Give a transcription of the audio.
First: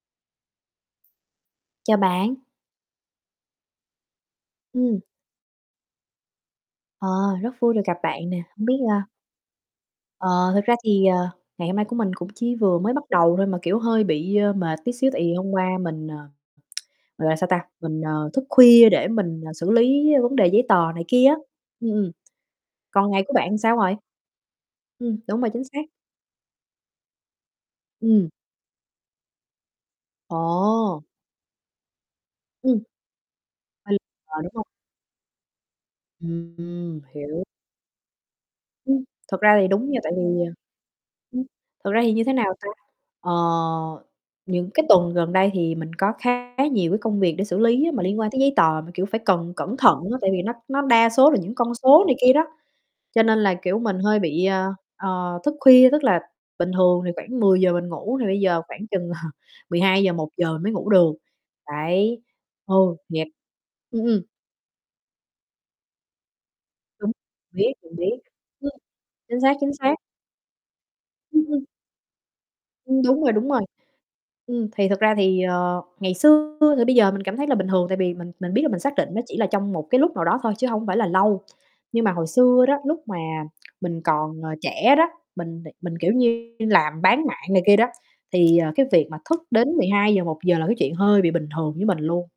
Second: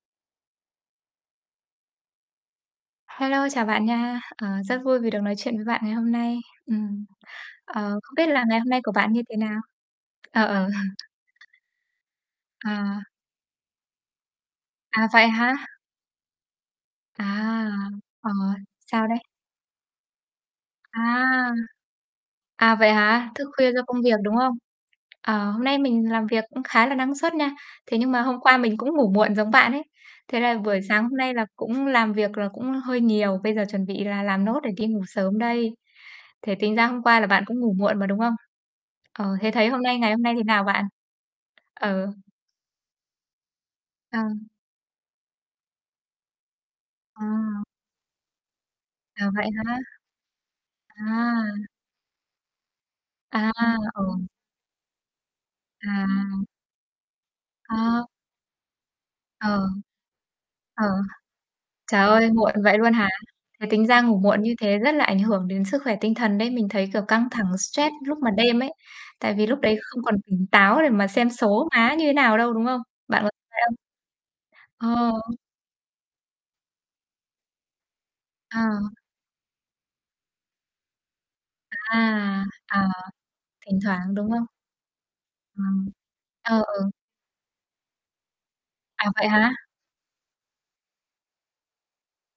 Chào bạn. Hello, chào bạn nha. Ờ, rất vui Ừm. vì được nói chuyện với bạn ngày hôm nay. Ừm, Ờ, rất vui được ờ, gặp không biết bạn nè, là ngày hông hôm biết nay của là bạn như thế nào? Ờ. Ờ, ờ. thực ra thì, ờ, ngày hôm nay của mình cũng chỉ vừa mới bắt À. đầu thôi mà, kiểu, hơi bị, ơ, mệt tí À, xíu, tại vậy vì hôm hả? qua mình, à, À, gọi là, sao ta? Mình, ờ, ờ, thức khuya sao để đấy? mình xử lý vấn đề giấy tờ này kia À! á. Ừm, ừm, À, vậy còn ngày hả? của Thức bạn thì khuya sao do rồi? công việc, đúng không? Ừm, đúng rồi, Ờ, hôm chính nay xác. mình làm việc cũng khá là năng suất nha, thế nhưng mà Ừm. hôm qua mình cũng ngủ muộn giống bạn ấy. Thế là buổi Ồ! sáng hôm nay là cũng làm việc là cũng Ừm. hơi nhiều, bây giờ chuẩn Thi bị là ờ, làm đúng nốt hông? để đi ngủ sớm đây. Thế Ừm, tính ra ừm, hôm qua là bạn hiểu. cũng ngủ muộn mà, đúng không? Ừm, Ờ, thật thế ra thấy thì hôm đúng nay, nha ngày tại vì, hôm nay thế à nào bạn? [unintelligible] thật ra Ừ. thì như thế nào ta? Ờ, Ờ. những cái tuần gần đây thì mình có khá nhiều cái công việc để xử À. lý mà liên quan tới giấy tờ mà, kiểu, phải À, vậy cần cẩn hả? thận á, tại vì nó nó đa số là những À. con số này kia đó, cho nên À, là, kiểu, mình ừ. hơi bị, a, ờ, thức khuya. Tức là À. bình thường thì khoảng 10:00 mình Ờ. ngủ thì bây giờ khoảng chừng Ờ. 12:00-1:00 mới Ờ, ngủ được, trời đấy. ơi! Muộn vậy luôn Ừ, hả? nghiệp Thế tính ra ừm, ngủ ừm. muộn như thế rất là ảnh hưởng đến sức khỏe tinh thần đấy, mình thấy, kiểu, Đúng căng thẳng biết, stress mình lúc biết. mà đêm ấy. Ừm, Tại chính vì xác, lúc chính đấy xác. không còn tỉnh táo để mà xem Ừm, ừm. số má như thế nào đâu, đúng không? Ưm, đúng Bạn có rồi, đúng thế rồi. không? Ừm, thì thực ra Ờ. thì, ờ, ngày xưa thì bây giờ mình cảm thấy là bình thường, tại vì mình mình biết là mình xác À. định nó chỉ là trong một cái lúc nào đó thôi chứ hổng phải là lâu. À, Nhưng mà hồi xưa đó ờ, lúc mà thỉnh mình thoảng, đúng còn, không? ờ, trẻ đó, Ờ, mình mình, kiểu như, ờ, ừ. làm bán mạng này kia đó, thì, ờ, cái việc À, mà vậy thức hả? đến 12:00-1:00 là cái chuyện hơi bị bình thường với mình luôn.